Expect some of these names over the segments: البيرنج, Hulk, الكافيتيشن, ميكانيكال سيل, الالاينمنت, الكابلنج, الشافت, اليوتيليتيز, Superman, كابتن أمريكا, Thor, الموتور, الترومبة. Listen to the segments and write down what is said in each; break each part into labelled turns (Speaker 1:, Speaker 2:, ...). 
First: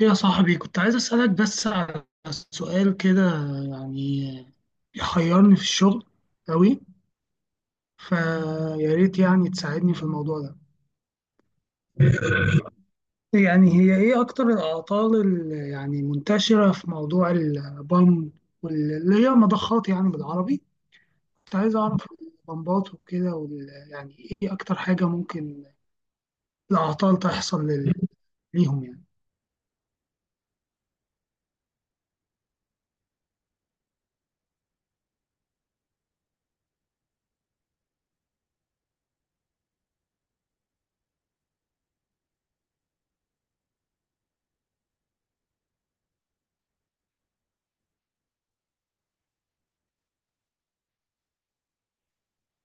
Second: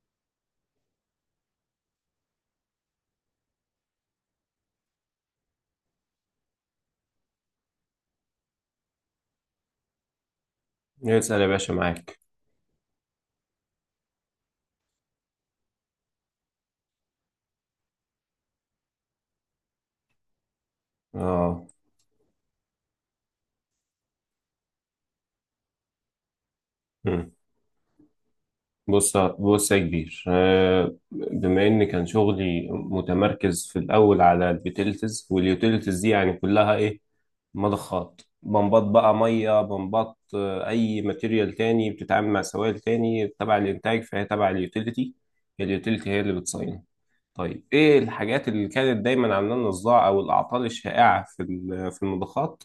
Speaker 1: يا صاحبي، كنت عايز أسألك بس على سؤال كده، يعني يحيرني في الشغل أوي. فيا ريت يعني تساعدني في الموضوع ده.
Speaker 2: اسأل يا باشا معاك.
Speaker 1: يعني هي إيه أكتر الأعطال اللي يعني منتشرة في موضوع البام؟ واللي هي مضخات يعني بالعربي. كنت
Speaker 2: اه.
Speaker 1: عايز أعرف البمبات وكده يعني إيه أكتر حاجة ممكن الأعطال
Speaker 2: مم.
Speaker 1: تحصل ليهم يعني.
Speaker 2: بص يا كبير، بما ان كان شغلي متمركز في الاول على اليوتيليتيز، واليوتيليتيز دي يعني كلها ايه، مضخات بمبات بقى، ميه بمبات. اي ماتيريال تاني بتتعامل مع سوائل تاني تبع الانتاج فهي تبع اليوتيليتي. اليوتيليتي هي اللي بتصين. طيب ايه الحاجات اللي كانت دايما عامله لنا صداع او الاعطال الشائعه في المضخات؟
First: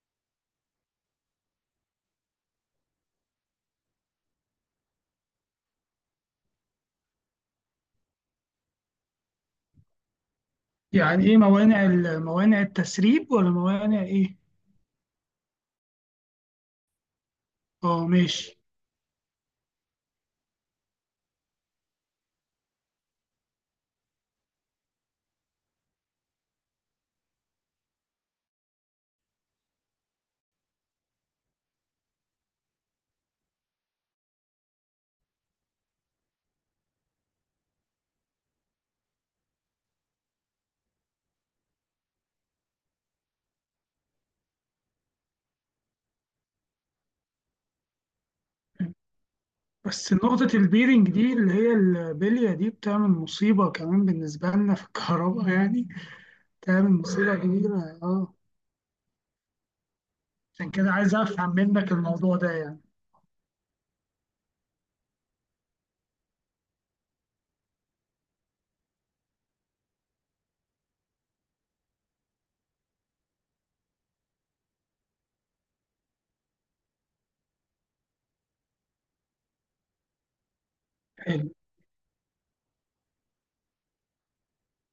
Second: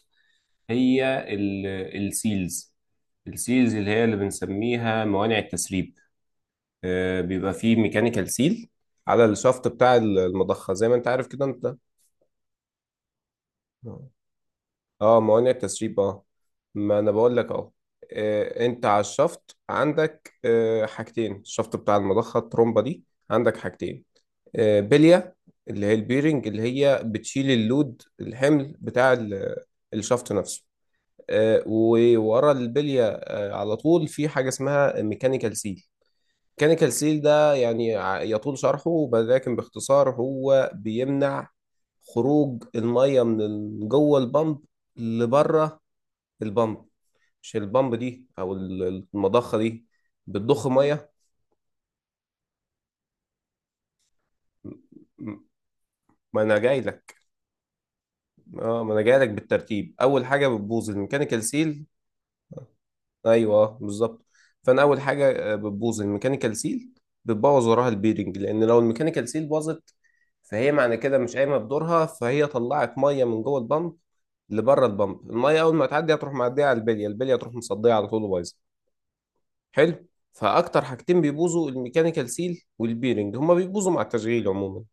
Speaker 2: هي السيلز. السيلز اللي هي اللي بنسميها موانع التسريب. بيبقى فيه ميكانيكال سيل على الشفط بتاع المضخة، زي ما انت
Speaker 1: يعني
Speaker 2: عارف
Speaker 1: إيه
Speaker 2: كده انت.
Speaker 1: موانع التسريب ولا موانع
Speaker 2: اه
Speaker 1: إيه؟
Speaker 2: اه، موانع التسريب. اه، ما انا بقول لك اهو.
Speaker 1: أه ماشي.
Speaker 2: انت على الشفط عندك حاجتين، الشفط بتاع المضخة، الترومبة دي عندك حاجتين. بلية، اللي هي البيرنج اللي هي بتشيل اللود، الحمل بتاع الشفط نفسه. وورا البلية على طول في حاجة اسمها ميكانيكال سيل. ميكانيكال سيل ده يعني يطول شرحه، ولكن باختصار هو بيمنع خروج المية من جوه البمب لبره البمب، مش البمب دي او المضخة دي
Speaker 1: بس نقطة
Speaker 2: بتضخ
Speaker 1: البيرنج
Speaker 2: مية.
Speaker 1: دي اللي هي البلية دي بتعمل مصيبة كمان بالنسبة لنا في
Speaker 2: م-
Speaker 1: الكهرباء يعني.
Speaker 2: ما انا جاي
Speaker 1: بتعمل
Speaker 2: لك.
Speaker 1: مصيبة كبيرة اه.
Speaker 2: اه، ما انا جاي لك بالترتيب، اول حاجة
Speaker 1: عشان
Speaker 2: بتبوظ
Speaker 1: كده عايز
Speaker 2: الميكانيكال
Speaker 1: أفهم
Speaker 2: سيل.
Speaker 1: منك الموضوع ده يعني.
Speaker 2: ايوه، بالظبط. فانا اول حاجه بتبوظ الميكانيكال سيل، بتبوظ وراها البيرنج، لان لو الميكانيكال سيل باظت فهي معنى كده مش قايمه بدورها، فهي طلعت ميه من جوه البامب لبره البامب. الميه اول ما تعدي هتروح معديه على البليه، البليه تروح مصديه على طول وبايظه. حلو. فاكتر حاجتين
Speaker 1: حلو.
Speaker 2: بيبوظوا الميكانيكال سيل والبيرنج، هما بيبوظوا مع التشغيل عموما،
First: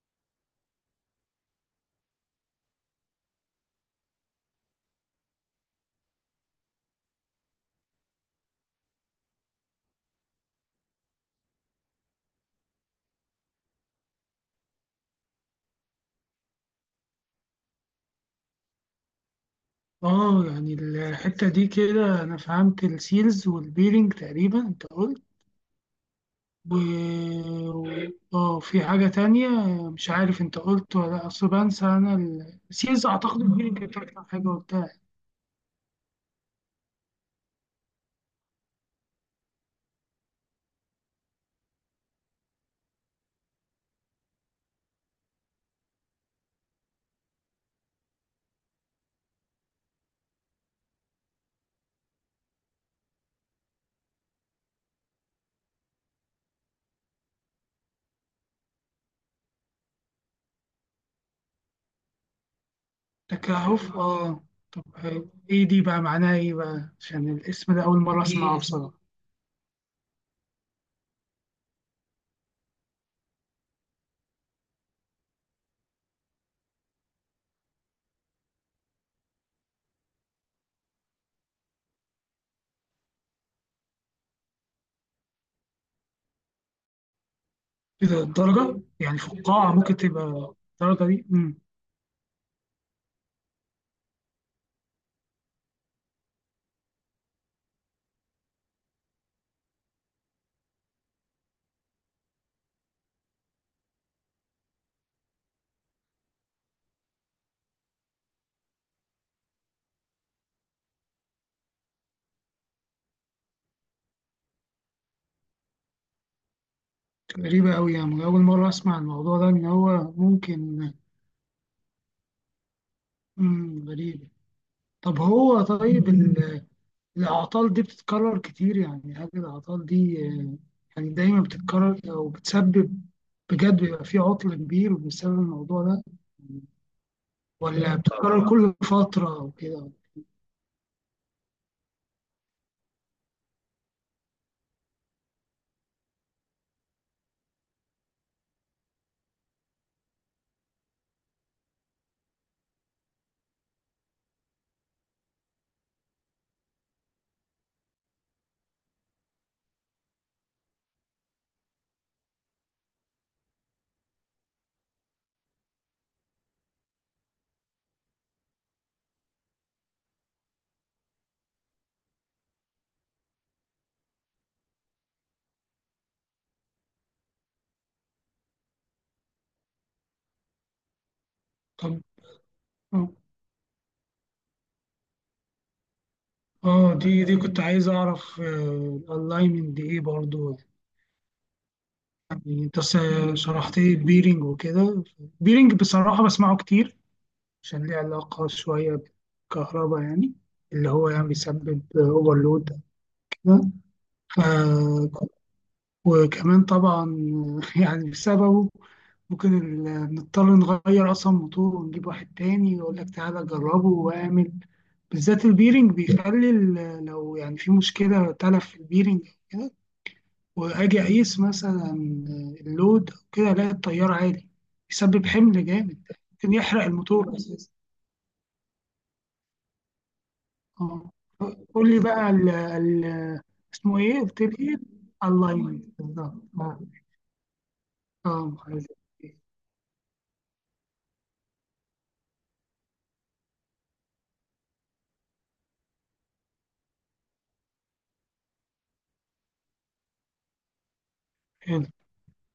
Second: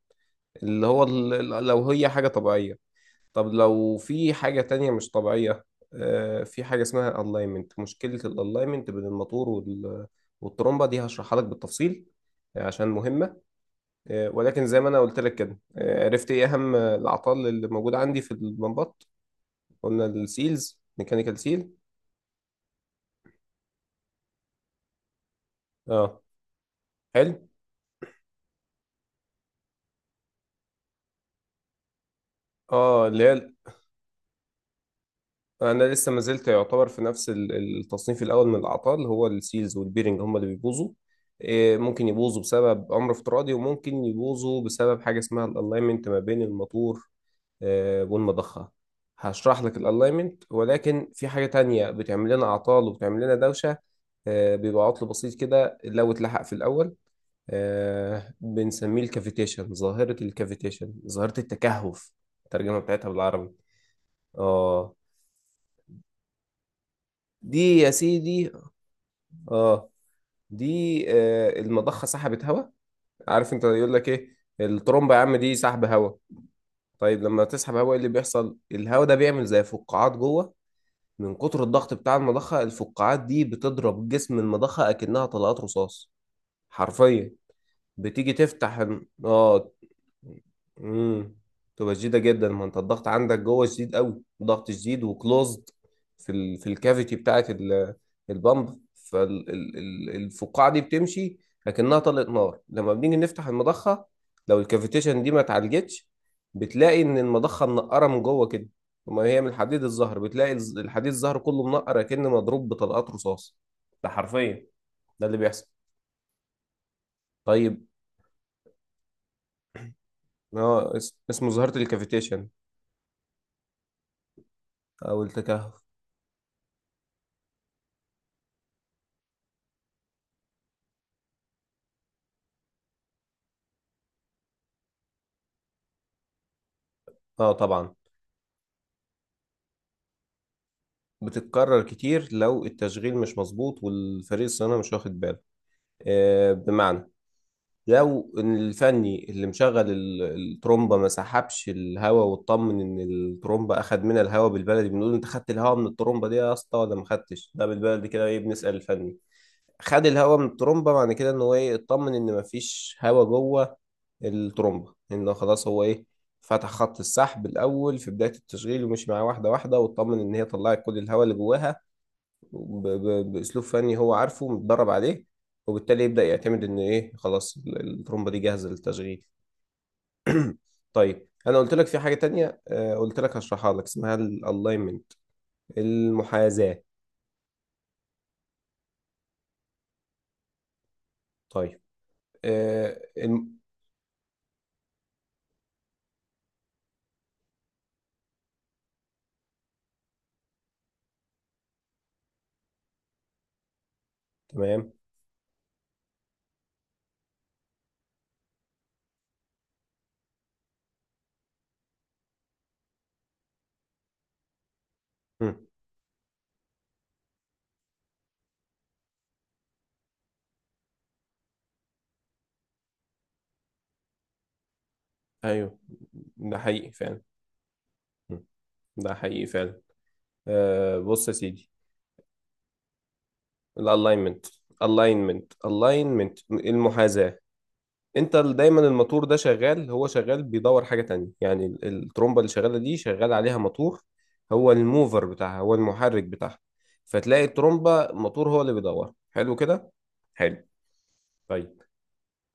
Speaker 2: اللي هو لو هي حاجه طبيعيه. طب لو في حاجة تانية مش طبيعية، في حاجة اسمها alignment، مشكلة الalignment بين الموتور والترمبة دي، هشرحها لك بالتفصيل عشان مهمة. ولكن زي ما أنا قلت لك كده، عرفت إيه أهم الأعطال اللي موجودة عندي في البمبات. قلنا
Speaker 1: اه يعني
Speaker 2: السيلز ميكانيكال
Speaker 1: الحتة دي
Speaker 2: سيل.
Speaker 1: كده أنا فهمت السيلز والبيرنج تقريبا أنت قلت.
Speaker 2: اه.
Speaker 1: و
Speaker 2: حلو.
Speaker 1: و- اه، في حاجة تانية. مش عارف أنت قلت ولا لأ، أصل بنسى أنا. السيلز
Speaker 2: اه، اللي
Speaker 1: أعتقد
Speaker 2: هي
Speaker 1: البيرنج كانت أكتر حاجة قلتها.
Speaker 2: انا لسه ما زلت يعتبر في نفس التصنيف الاول من الاعطال، هو السيلز والبيرنج هم اللي بيبوظوا. إيه، ممكن يبوظوا بسبب امر افتراضي، وممكن يبوظوا بسبب حاجه اسمها الالاينمنت ما بين الموتور والمضخه. هشرح لك الالاينمنت، ولكن في حاجه تانية بتعمل لنا اعطال وبتعمل لنا دوشه، بيبقى عطل بسيط كده لو اتلحق في الاول، بنسميه الكافيتيشن، ظاهره الكافيتيشن، ظاهره التكهف، الترجمه بتاعتها بالعربي.
Speaker 1: تكهف اه. طب
Speaker 2: اه
Speaker 1: ايه دي بقى معناها ايه بقى، عشان الاسم
Speaker 2: دي
Speaker 1: ده
Speaker 2: يا
Speaker 1: اول مره
Speaker 2: سيدي.
Speaker 1: اسمعه بصراحه.
Speaker 2: اه. دي المضخه سحبت هواء. عارف انت، يقول لك ايه الترومبه يا عم دي سحب هواء. طيب لما تسحب هواء ايه اللي بيحصل؟ الهواء ده بيعمل زي فقاعات جوه. من كتر الضغط بتاع المضخه، الفقاعات دي بتضرب جسم المضخه اكنها طلقات رصاص حرفيا.
Speaker 1: ايه ده
Speaker 2: بتيجي تفتح.
Speaker 1: الدرجه، يعني
Speaker 2: اه.
Speaker 1: فقاعه ممكن تبقى الدرجه دي
Speaker 2: امم تبقى شديده جدا، ما انت الضغط عندك جوه شديد قوي، ضغط شديد وكلوزد في ال... في الكافيتي بتاعه ال... البامب، فالفقاعه دي بتمشي لكنها طلقت نار. لما بنيجي نفتح المضخه، لو الكافيتيشن دي ما اتعالجتش، بتلاقي ان المضخه منقره من جوه كده، وما هي من الحديد الزهر، بتلاقي الحديد الزهر كله منقر كأنه مضروب بطلقات رصاص. ده حرفيا ده اللي بيحصل.
Speaker 1: غريبه
Speaker 2: طيب
Speaker 1: قوي؟ يعني اول مره اسمع الموضوع ده ان هو ممكن.
Speaker 2: اه، اسمه ظاهره الكافيتيشن
Speaker 1: غريبه. طب
Speaker 2: او
Speaker 1: هو
Speaker 2: التكهف.
Speaker 1: طيب الاعطال دي بتتكرر كتير؟ يعني هل الاعطال دي يعني دايما بتتكرر او بتسبب بجد، بيبقى في عطل كبير بسبب الموضوع ده،
Speaker 2: اه طبعا،
Speaker 1: ولا بتتكرر كل فتره او كده؟
Speaker 2: بتتكرر كتير لو التشغيل مش مظبوط والفريق الصيانه مش واخد باله، بمعنى لو إن الفني اللي مشغل الترومبه ما سحبش الهواء واطمن ان الترومبه اخد منها الهواء، بالبلدي بنقول انت خدت الهواء من الترومبه دي يا اسطى ولا ما خدتش، ده بالبلدي كده ايه، بنسال الفني. خد الهواء من الترومبه معنى كده ان هو ايه، اطمن ان ما فيش هواء جوه الترومبه، ان خلاص هو ايه، فتح خط السحب الاول في بدايه التشغيل ومشي معاه واحده واحده واطمن ان هي طلعت كل الهواء اللي جواها، باسلوب فني هو عارفه متدرب عليه، وبالتالي يبدا يعتمد ان ايه خلاص الترومبه دي جاهزه للتشغيل. طيب انا قلت لك في
Speaker 1: طب
Speaker 2: حاجه تانية،
Speaker 1: آه.
Speaker 2: قلت لك هشرحها لك، اسمها الالاينمنت، المحاذاه.
Speaker 1: اه، دي كنت عايز اعرف الالاينمنت دي ايه برضو.
Speaker 2: طيب.
Speaker 1: يعني
Speaker 2: آه، الم...
Speaker 1: شرحت لي البيرنج وكده. البيرنج بصراحة بسمعه كتير، عشان ليه علاقة شوية بالكهرباء يعني، اللي هو يعني بيسبب اوفرلود كده.
Speaker 2: تمام.
Speaker 1: ف- وكمان طبعا يعني بسببه ممكن نضطر نغير اصلا موتور ونجيب واحد تاني يقول لك تعالى جربه واعمل. بالذات
Speaker 2: مم.
Speaker 1: البيرنج بيخلي لو يعني في مشكلة تلف في البيرنج، واجي اقيس مثلا اللود أو كده، الاقي التيار عالي، بيسبب حمل
Speaker 2: ايوه
Speaker 1: جامد، ممكن
Speaker 2: ده
Speaker 1: يحرق
Speaker 2: حقيقي فعلا.
Speaker 1: الموتور اساسا
Speaker 2: مم. ده حقيقي فعلا.
Speaker 1: اه.
Speaker 2: بص يا سيدي.
Speaker 1: قول لي بقى ال ال اسمه ايه؟ قلت
Speaker 2: الالاينمنت.
Speaker 1: لي ايه؟
Speaker 2: الاينمنت
Speaker 1: الاينمنت
Speaker 2: الاينمنت
Speaker 1: بالظبط اه.
Speaker 2: المحاذاه. انت دايما
Speaker 1: محرك.
Speaker 2: الموتور ده شغال، هو شغال بيدور حاجة تانية، يعني الترومبة اللي شغالة دي شغال عليها موتور، هو الموفر بتاعها، هو المحرك بتاعها. فتلاقي الترومبة الموتور هو اللي بيدور، حلو كده؟ حلو. طيب
Speaker 1: حلو.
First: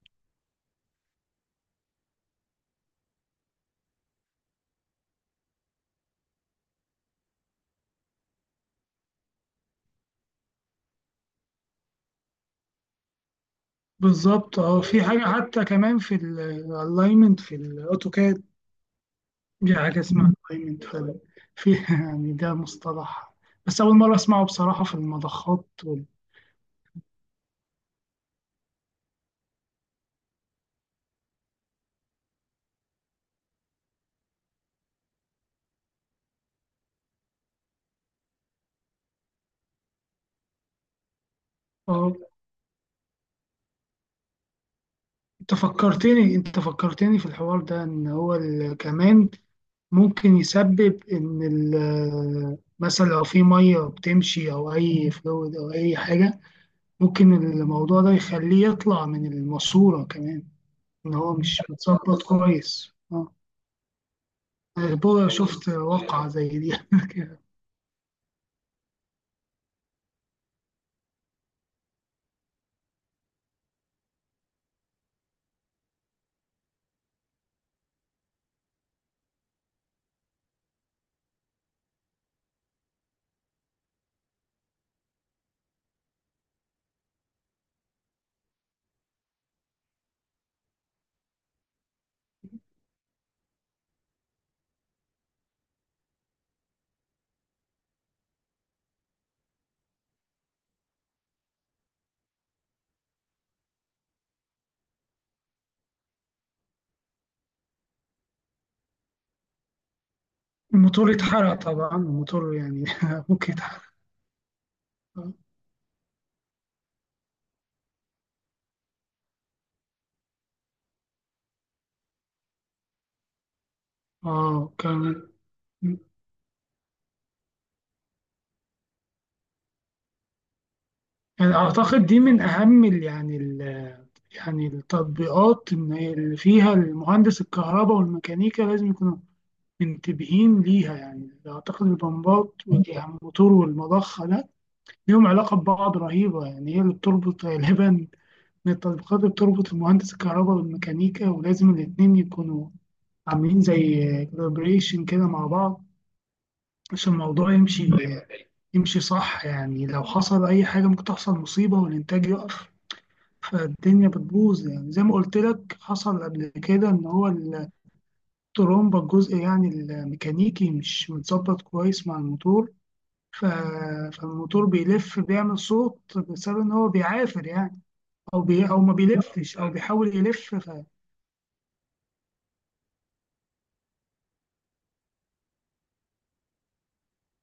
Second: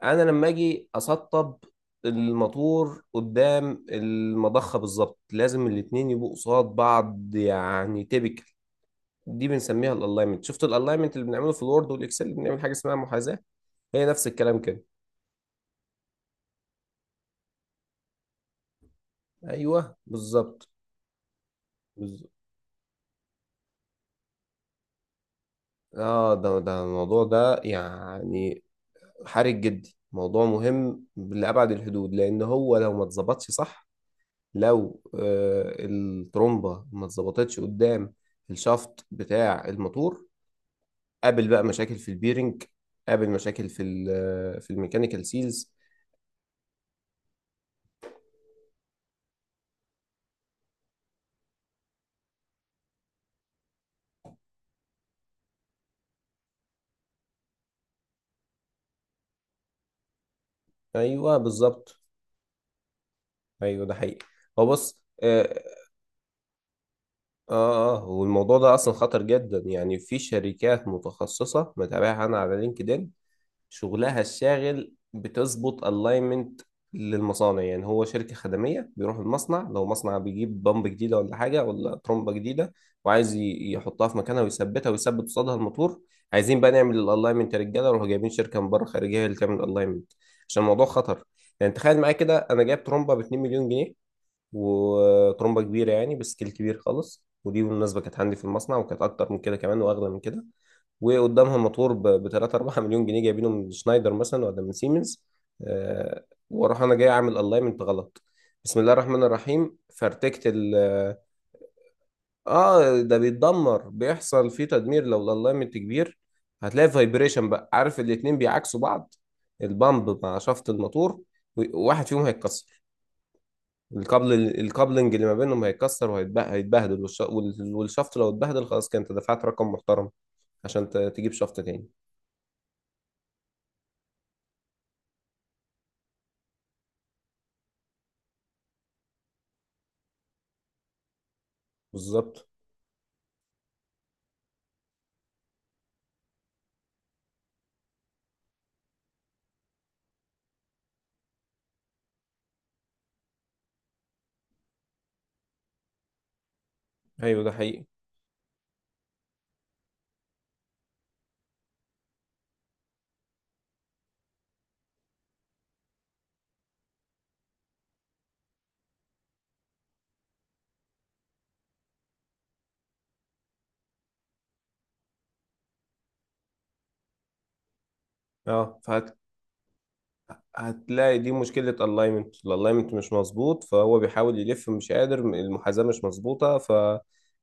Speaker 2: انا لما اجي اسطب الموتور قدام المضخة بالظبط، لازم الاتنين يبقوا قصاد بعض، يعني تيبيكال. دي بنسميها الالاينمنت. شفت الالاينمنت اللي بنعمله في الوورد والاكسل، بنعمل حاجة اسمها محاذاة، هي نفس
Speaker 1: بالظبط
Speaker 2: الكلام
Speaker 1: اه،
Speaker 2: كده.
Speaker 1: في حاجه حتى كمان في الالاينمنت في الاوتوكاد. دي
Speaker 2: ايوه
Speaker 1: حاجه اسمها
Speaker 2: بالظبط.
Speaker 1: الالاينمنت فعلا. في يعني ده مصطلح، بس اول مره اسمعه بصراحه في المضخات وال...
Speaker 2: اه، ده الموضوع ده يعني حرج جدا، موضوع مهم لأبعد الحدود، لأن هو لو ما اتظبطش صح، لو الترومبة ما اتظبطتش قدام الشافت بتاع الموتور، قابل بقى مشاكل في
Speaker 1: اه.
Speaker 2: البيرنج، قابل مشاكل في ال- آه، في الميكانيكال
Speaker 1: انت
Speaker 2: سيلز.
Speaker 1: فكرتني انت فكرتني في الحوار ده ان هو كمان ممكن يسبب ان مثلا لو في ميه بتمشي او اي فلويد او اي حاجه، ممكن الموضوع ده يخليه يطلع من الماسوره كمان، ان هو
Speaker 2: ايوه
Speaker 1: مش
Speaker 2: بالظبط.
Speaker 1: متظبط كويس اه.
Speaker 2: ايوه ده حقيقي. هو
Speaker 1: أنا
Speaker 2: بص
Speaker 1: بقى
Speaker 2: اه.
Speaker 1: شفت واقعه زي دي
Speaker 2: اه، والموضوع ده اصلا خطر جدا، يعني في شركات متخصصة متابعها انا على لينكدين، شغلها الشاغل بتظبط الاينمنت للمصانع. يعني هو شركة خدمية بيروح المصنع، لو مصنع بيجيب بمب جديدة ولا حاجة ولا ترمبة جديدة وعايز يحطها في مكانها ويثبتها ويثبت قصادها الموتور، عايزين بقى نعمل الالاينمنت، يا رجالة روحوا جايبين شركة من بره خارجية هي اللي تعمل الالاينمنت، عشان الموضوع خطر. يعني تخيل معايا كده، انا جايب ترمبة ب 2 مليون جنيه، وترمبة كبيرة يعني بسكيل كبير خالص، ودي بالمناسبة كانت عندي في المصنع وكانت أكتر من كده كمان وأغلى من كده، وقدامها موتور ب 3 4 مليون جنيه جايبينه من شنايدر مثلا ولا من سيمنز، آه، واروح انا جاي اعمل الاينمنت غلط، بسم الله الرحمن الرحيم فارتكت ال.
Speaker 1: الموتور اتحرق طبعا، الموتور يعني
Speaker 2: اه ده
Speaker 1: ممكن يتحرق
Speaker 2: بيتدمر، بيحصل فيه تدمير لو الالاينمنت كبير. هتلاقي فايبريشن بقى، عارف الاتنين بيعاكسوا بعض، البامب مع شافت الموتور، واحد فيهم هيتكسر، الكابل
Speaker 1: اه
Speaker 2: الكابلنج اللي
Speaker 1: كمان.
Speaker 2: ما بينهم هيتكسر وهيتبهدل، والشافت لو اتبهدل خلاص كده انت دفعت رقم محترم عشان تجيب
Speaker 1: يعني
Speaker 2: شافت تاني.
Speaker 1: اعتقد دي من اهم يعني التطبيقات إن هي اللي فيها المهندس الكهرباء والميكانيكا لازم يكونوا منتبهين ليها. يعني أعتقد
Speaker 2: بالظبط.
Speaker 1: البمبات والموتور والمضخة ده ليهم علاقة ببعض رهيبة. يعني هي اللي بتربط غالبا من التطبيقات اللي بتربط المهندس الكهرباء والميكانيكا، ولازم الاتنين يكونوا عاملين زي كولابريشن كده مع بعض عشان
Speaker 2: ايوه ده
Speaker 1: الموضوع
Speaker 2: حقيقي.
Speaker 1: يمشي صح. يعني لو حصل أي حاجة ممكن تحصل مصيبة والإنتاج يقف، فالدنيا بتبوظ. يعني زي ما قلت لك، حصل قبل كده ان هو الترومبا، الجزء يعني الميكانيكي، مش متظبط كويس مع الموتور، ف... فالموتور بيلف بيعمل صوت بسبب ان هو بيعافر يعني،
Speaker 2: اه
Speaker 1: او ما بيلفش او بيحاول يلف.
Speaker 2: هتلاقي دي مشكلة الاينمنت، الاينمنت مش مظبوط، فهو بيحاول يلف مش قادر، المحاذاة مش مظبوطة،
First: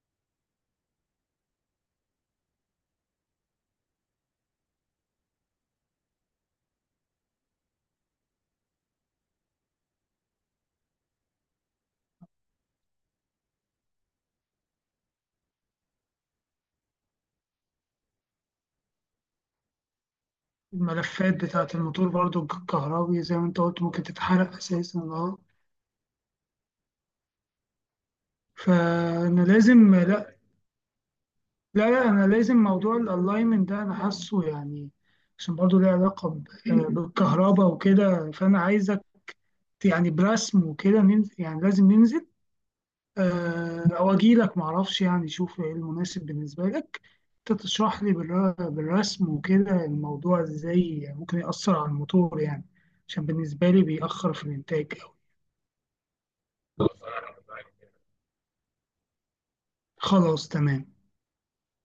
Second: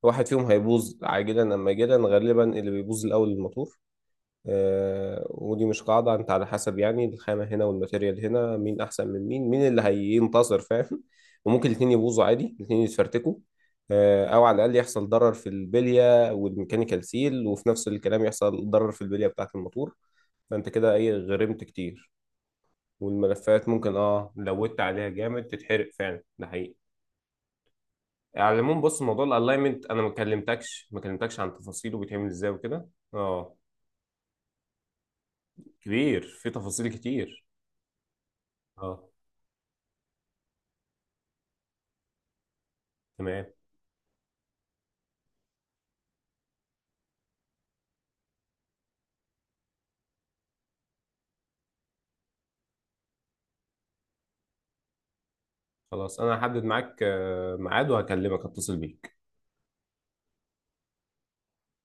Speaker 2: فواحد فيهم هيبوظ عاجلا ام اجلا، غالبا اللي بيبوظ الاول الموتور. ودي مش قاعدة، انت على حسب يعني الخامة هنا والماتيريال هنا، مين احسن من مين، مين اللي هينتصر، فاهم؟ وممكن الاتنين يبوظوا عادي، الاتنين يتفرتكوا، او على الاقل يحصل ضرر في البلية والميكانيكال سيل، وفي نفس الكلام يحصل ضرر في البلية بتاعة الموتور، فانت كده ايه
Speaker 1: فالملفات
Speaker 2: غرمت
Speaker 1: بتاعة الموتور
Speaker 2: كتير.
Speaker 1: برضو الكهربي، زي ما انت
Speaker 2: والملفات
Speaker 1: قلت
Speaker 2: ممكن،
Speaker 1: ممكن
Speaker 2: اه
Speaker 1: تتحرق
Speaker 2: لودت
Speaker 1: اساسا
Speaker 2: عليها
Speaker 1: اه.
Speaker 2: جامد تتحرق فعلا، ده حقيقي. على العموم بص، موضوع
Speaker 1: فانا
Speaker 2: الالاينمنت
Speaker 1: لازم،
Speaker 2: انا ما
Speaker 1: لا
Speaker 2: كلمتكش ما كلمتكش عن
Speaker 1: لا
Speaker 2: تفاصيله
Speaker 1: لا،
Speaker 2: بيتعمل
Speaker 1: انا
Speaker 2: ازاي
Speaker 1: لازم
Speaker 2: وكده،
Speaker 1: موضوع
Speaker 2: اه
Speaker 1: الالاينمنت ده انا حاسه يعني، عشان برضه ليه
Speaker 2: كبير
Speaker 1: علاقه
Speaker 2: في تفاصيل كتير.
Speaker 1: بالكهرباء وكده، فانا
Speaker 2: اه
Speaker 1: عايزك يعني برسم وكده ننزل، يعني لازم ننزل،
Speaker 2: تمام.
Speaker 1: او اجي لك معرفش، يعني شوف ايه المناسب بالنسبه لك. انت تشرح لي بالرسم وكده الموضوع ازاي ممكن يأثر على الموتور، يعني عشان بالنسبه لي بيأخر في الانتاج أوي.
Speaker 2: خلاص انا هحدد معاك ميعاد وهكلمك، اتصل بيك
Speaker 1: خلاص تمام.